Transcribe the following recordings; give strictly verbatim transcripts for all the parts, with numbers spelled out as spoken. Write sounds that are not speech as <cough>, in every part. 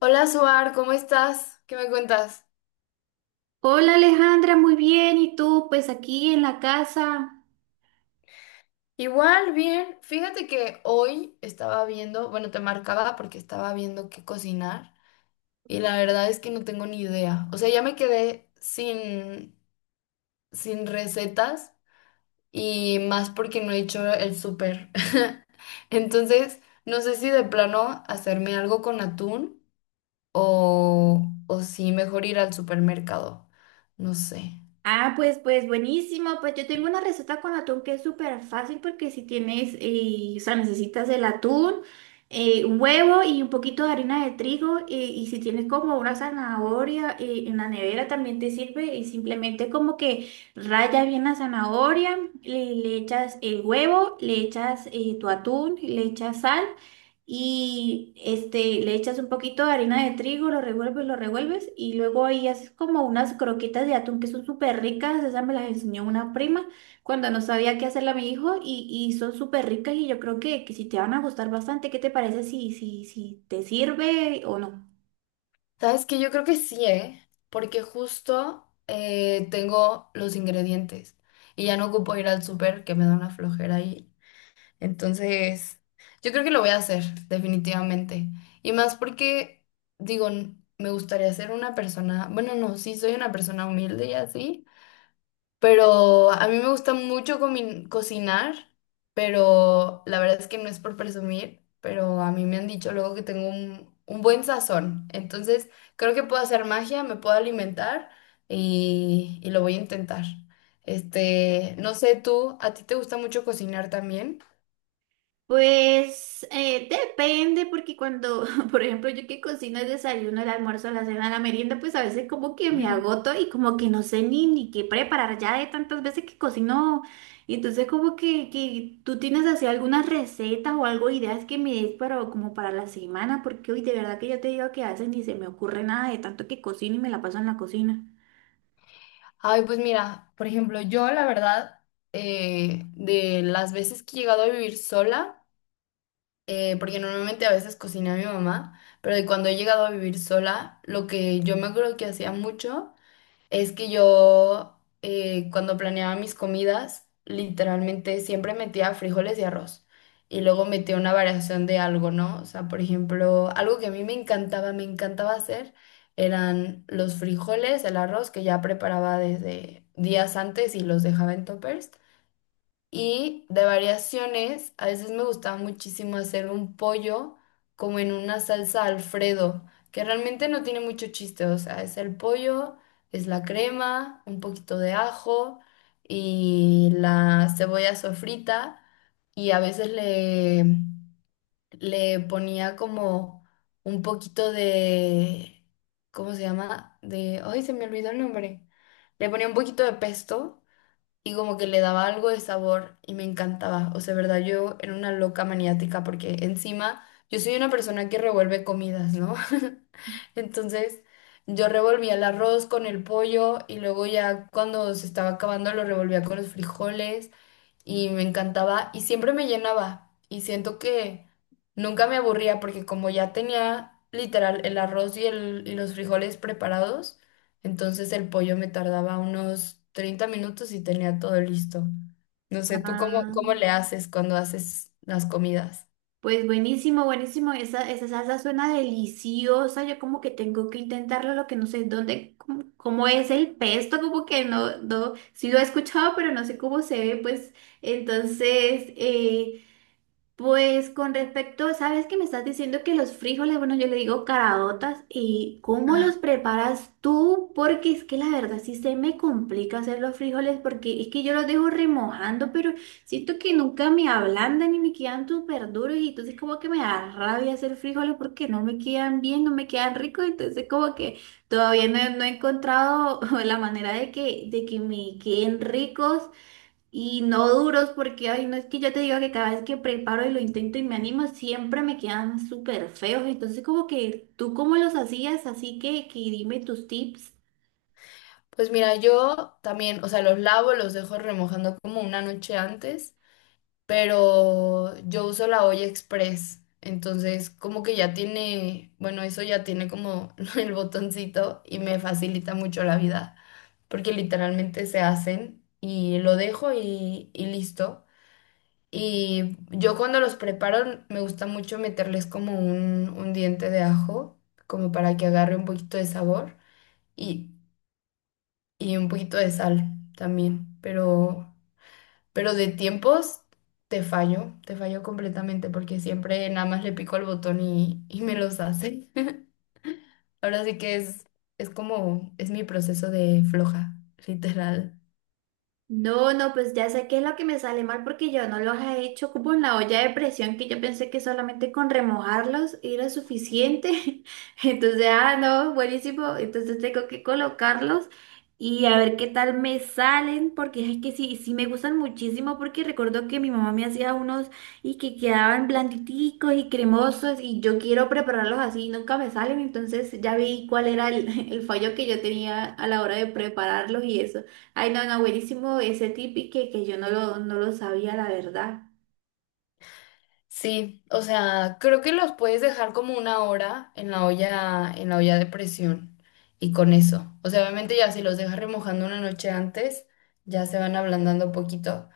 Hola, Suar, ¿cómo estás? ¿Qué me cuentas? Hola Alejandra, muy bien. ¿Y tú? Pues aquí en la casa. Igual, bien. Fíjate que hoy estaba viendo, bueno, te marcaba porque estaba viendo qué cocinar y la verdad es que no tengo ni idea. O sea, ya me quedé sin, sin recetas y más porque no he hecho el súper. <laughs> Entonces, no sé si de plano hacerme algo con atún o, o si mejor ir al supermercado. No sé. Ah, pues, pues buenísimo. Pues yo tengo una receta con atún que es súper fácil porque si tienes, eh, o sea, necesitas el atún, eh, un huevo y un poquito de harina de trigo eh, y si tienes como una zanahoria eh, en la nevera también te sirve y simplemente como que raya bien la zanahoria, le, le echas el huevo, le echas eh, tu atún, le echas sal. Y este, le echas un poquito de harina de trigo, lo revuelves, lo revuelves y luego ahí haces como unas croquetas de atún que son súper ricas, esas me las enseñó una prima cuando no sabía qué hacerle a mi hijo y, y son súper ricas y yo creo que, que si te van a gustar bastante. ¿Qué te parece si, si, si te sirve o no? Sabes que yo creo que sí, ¿eh? Porque justo eh, tengo los ingredientes y ya no ocupo ir al súper que me da una flojera ahí. Entonces, yo creo que lo voy a hacer, definitivamente. Y más porque, digo, n- me gustaría ser una persona, bueno, no, sí, soy una persona humilde y así, pero a mí me gusta mucho comi- cocinar, pero la verdad es que no es por presumir, pero a mí me han dicho luego que tengo un, un buen sazón. Entonces, creo que puedo hacer magia, me puedo alimentar y, y lo voy a intentar. Este, no sé tú, ¿a ti te gusta mucho cocinar también? Pues eh, depende, porque cuando, <laughs> por ejemplo, yo que cocino el desayuno, el almuerzo, la cena, la merienda, pues a veces como que <laughs> me Ujú. agoto y como que no sé ni, ni qué preparar ya de tantas veces que cocino. Y entonces como que, que tú tienes así algunas recetas o algo, ideas que me des para, como para la semana, porque hoy de verdad que yo te digo que a veces ni se me ocurre nada de tanto que cocino y me la paso en la cocina. Ay, pues mira, por ejemplo, yo la verdad, eh, de las veces que he llegado a vivir sola, eh, porque normalmente a veces cocina mi mamá, pero de cuando he llegado a vivir sola, lo que yo me acuerdo que hacía mucho es que yo eh, cuando planeaba mis comidas, literalmente siempre metía frijoles y arroz y luego metía una variación de algo, ¿no? O sea, por ejemplo, algo que a mí me encantaba, me encantaba hacer eran los frijoles, el arroz que ya preparaba desde días antes y los dejaba en toppers. Y de variaciones, a veces me gustaba muchísimo hacer un pollo como en una salsa Alfredo, que realmente no tiene mucho chiste, o sea, es el pollo, es la crema, un poquito de ajo y la cebolla sofrita y a veces le, le ponía como un poquito de, ¿cómo se llama? De, ay, se me olvidó el nombre. Le ponía un poquito de pesto y como que le daba algo de sabor y me encantaba. O sea, verdad, yo era una loca maniática porque encima yo soy una persona que revuelve comidas, ¿no? <laughs> Entonces yo revolvía el arroz con el pollo y luego ya cuando se estaba acabando lo revolvía con los frijoles y me encantaba y siempre me llenaba y siento que nunca me aburría porque como ya tenía literal el arroz y, el, y los frijoles preparados, entonces el pollo me tardaba unos treinta minutos y tenía todo listo. No sé, ¿tú cómo, Ah. cómo le haces cuando haces las comidas? Pues buenísimo, buenísimo. Esa, esa salsa suena deliciosa. Yo como que tengo que intentarlo, lo que no sé dónde, cómo, cómo es el pesto, como que no, no, sí lo he escuchado, pero no sé cómo se ve. Pues entonces, eh, pues con respecto, sabes que me estás diciendo que los frijoles, bueno, yo le digo caraotas, ¿y cómo Ah, los preparas tú? Porque es que la verdad sí se me complica hacer los frijoles porque es que yo los dejo remojando, pero siento que nunca me ablandan y me quedan súper duros y entonces como que me da rabia hacer frijoles porque no me quedan bien, no me quedan ricos, entonces como que todavía no, he no he encontrado <laughs> la manera de que, de que me queden ricos. Y no duros porque, ay, no es que yo te digo que cada vez que preparo y lo intento y me animo, siempre me quedan súper feos. Entonces, como que tú cómo los hacías, así que, que dime tus tips. pues mira, yo también, o sea, los lavo, los dejo remojando como una noche antes pero yo uso la olla express, entonces como que ya tiene, bueno, eso ya tiene como <laughs> el botoncito y me facilita mucho la vida, porque literalmente se hacen y lo dejo y, y listo. Y yo cuando los preparo me gusta mucho meterles como un, un diente de ajo, como para que agarre un poquito de sabor y, y un poquito de sal también, pero... Pero de tiempos te fallo, te fallo completamente porque siempre nada más le pico al botón y, y me los hace. <laughs> Ahora sí que es, es como, es mi proceso de floja, literal. No, no, pues ya sé qué es lo que me sale mal porque yo no los he hecho como en la olla de presión que yo pensé que solamente con remojarlos era suficiente. <laughs> Entonces, ah, no, buenísimo. Entonces tengo que colocarlos y a ver qué tal me salen porque es que sí, sí me gustan muchísimo porque recuerdo que mi mamá me hacía unos y que quedaban blanditicos y cremosos y yo quiero prepararlos así y nunca me salen. Entonces ya vi cuál era el, <laughs> el fallo que yo tenía a la hora de prepararlos y eso. Ay, no, no, buenísimo ese tip y que, que yo no lo, no lo sabía, la verdad. Sí, o sea, creo que los puedes dejar como una hora en la olla, en la olla de presión y con eso. O sea, obviamente ya si los dejas remojando una noche antes, ya se van ablandando poquito.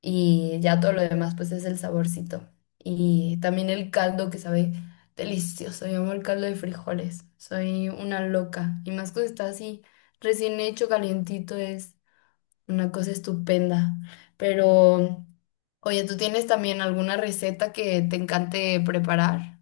Y ya todo lo demás pues es el saborcito. Y también el caldo que sabe delicioso, yo amo el caldo de frijoles, soy una loca y más cuando está así recién hecho calientito es una cosa estupenda. Pero oye, ¿tú tienes también alguna receta que te encante preparar?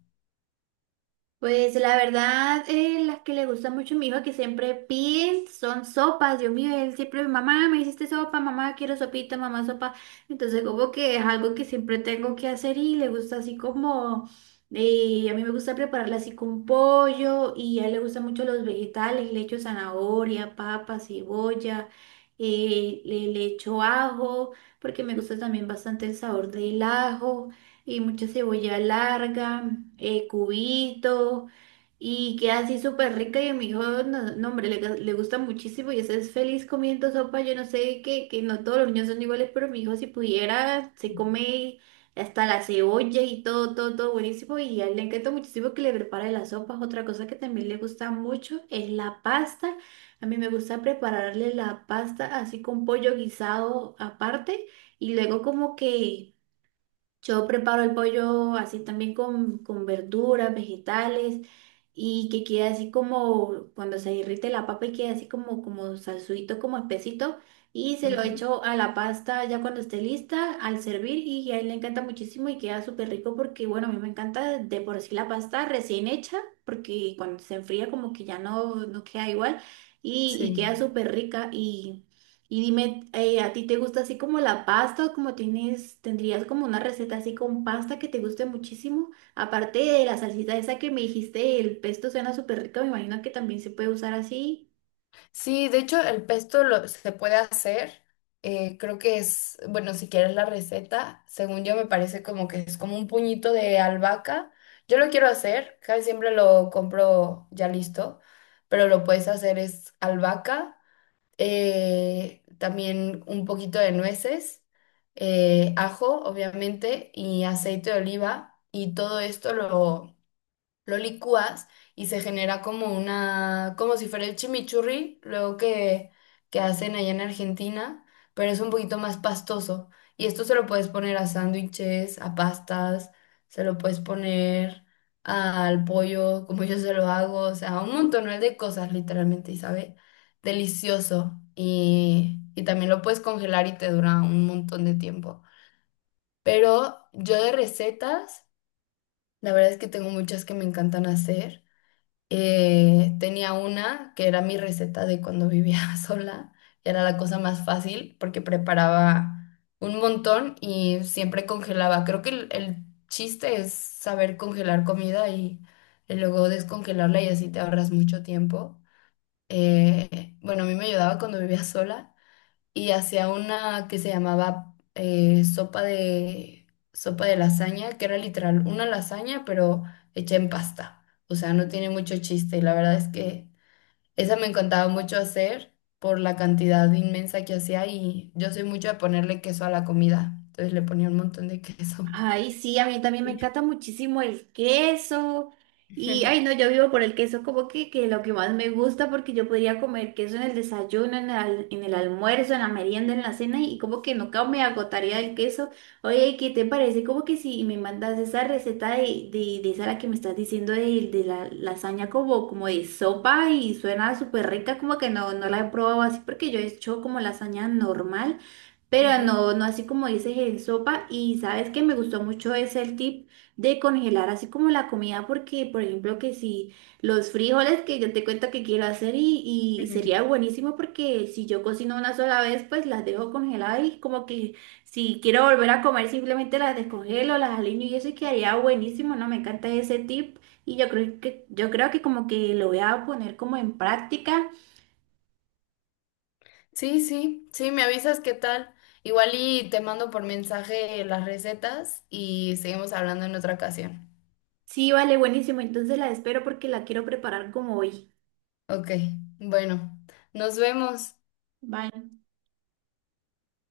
Pues la verdad, eh, las que le gusta mucho a mi hijo que siempre pide son sopas. Dios mío, él siempre, mamá, me hiciste sopa, mamá, quiero sopita, mamá, sopa. Entonces como que es algo que siempre tengo que hacer y le gusta así como, eh, a mí me gusta prepararla así con pollo y a él le gustan mucho los vegetales, le echo zanahoria, papa, cebolla, eh, le, le echo ajo, porque me gusta también bastante el sabor del ajo y mucha cebolla larga, eh, cubitos, y queda así súper rica. Y a mi hijo, no, no, hombre, le, le gusta muchísimo y ese es feliz comiendo sopa. Yo no sé que, que no todos los niños son iguales, pero mi hijo, si pudiera, se come hasta la cebolla y todo, todo, todo buenísimo. Y a él le encanta muchísimo que le prepare las sopas. Otra cosa que también le gusta mucho es la pasta. A mí me gusta prepararle la pasta así con pollo guisado aparte y luego como que. Yo preparo el pollo así también con, con verduras, vegetales y que quede así como cuando se derrite la papa y quede así como, como salsuito, como espesito y se lo Ujú. echo a la pasta ya cuando esté lista al servir y a él le encanta muchísimo y queda súper rico porque bueno, a mí me encanta de por sí la pasta recién hecha porque cuando se enfría como que ya no, no queda igual y, y Sí. queda súper rica y y dime, eh, ¿a ti te gusta así como la pasta o como tienes, tendrías como una receta así con pasta que te guste muchísimo? Aparte de la salsita esa que me dijiste, el pesto suena súper rico, me imagino que también se puede usar así. Sí, de hecho el pesto lo, se puede hacer. eh, creo que es, bueno, si quieres la receta, según yo me parece como que es como un puñito de albahaca. Yo lo quiero hacer, casi siempre lo compro ya listo, pero lo puedes hacer es albahaca, eh, también un poquito de nueces, eh, ajo, obviamente, y aceite de oliva, y todo esto lo lo licúas y se genera como una, como si fuera el chimichurri, luego que, que hacen allá en Argentina, pero es un poquito más pastoso. Y esto se lo puedes poner a sándwiches, a pastas, se lo puedes poner al pollo, como yo se lo hago, o sea, un montón de cosas literalmente, y sabe delicioso. Y, y también lo puedes congelar y te dura un montón de tiempo. Pero yo de recetas, la verdad es que tengo muchas que me encantan hacer. Eh, tenía una que era mi receta de cuando vivía <laughs> sola. Era la cosa más fácil porque preparaba un montón y siempre congelaba. Creo que el, el chiste es saber congelar comida y, y luego descongelarla y así te ahorras mucho tiempo. Eh, bueno, a mí me ayudaba cuando vivía sola y hacía una que se llamaba eh, sopa de sopa de lasaña, que era literal una lasaña, pero hecha en pasta. O sea, no tiene mucho chiste. Y la verdad es que esa me encantaba mucho hacer por la cantidad inmensa que hacía y yo soy mucho de ponerle queso a la comida. Entonces le ponía un montón de queso. Ay, sí, a mí también me encanta muchísimo el queso. Y, ay, no, <laughs> yo vivo por el queso, como que, que lo que más me gusta, porque yo podría comer queso en el desayuno, en el, al- en el almuerzo, en la merienda, en la cena, y como que nunca me agotaría del queso. Oye, ¿qué te parece? Como que si me mandas esa receta de, de, de esa la que me estás diciendo de, de la lasaña como, como de sopa y suena súper rica, como que no, no la he probado así, porque yo he hecho como lasaña normal. Pero Ujú, no, no así como dices en sopa. Y sabes que me gustó mucho ese el tip de congelar así como la comida, porque por ejemplo que si los frijoles que yo te cuento que quiero hacer y, y ujú. sería buenísimo porque si yo cocino una sola vez, pues las dejo congeladas y como que si quiero volver a comer simplemente las descongelo, las aliño y eso y quedaría buenísimo, ¿no? Me encanta ese tip y yo creo que, yo creo que como que lo voy a poner como en práctica. Sí, sí, sí, me avisas qué tal. Igual y te mando por mensaje las recetas y seguimos hablando en otra ocasión. Sí, vale, buenísimo. Entonces la espero porque la quiero preparar como hoy. Ok, bueno, nos vemos. Bye.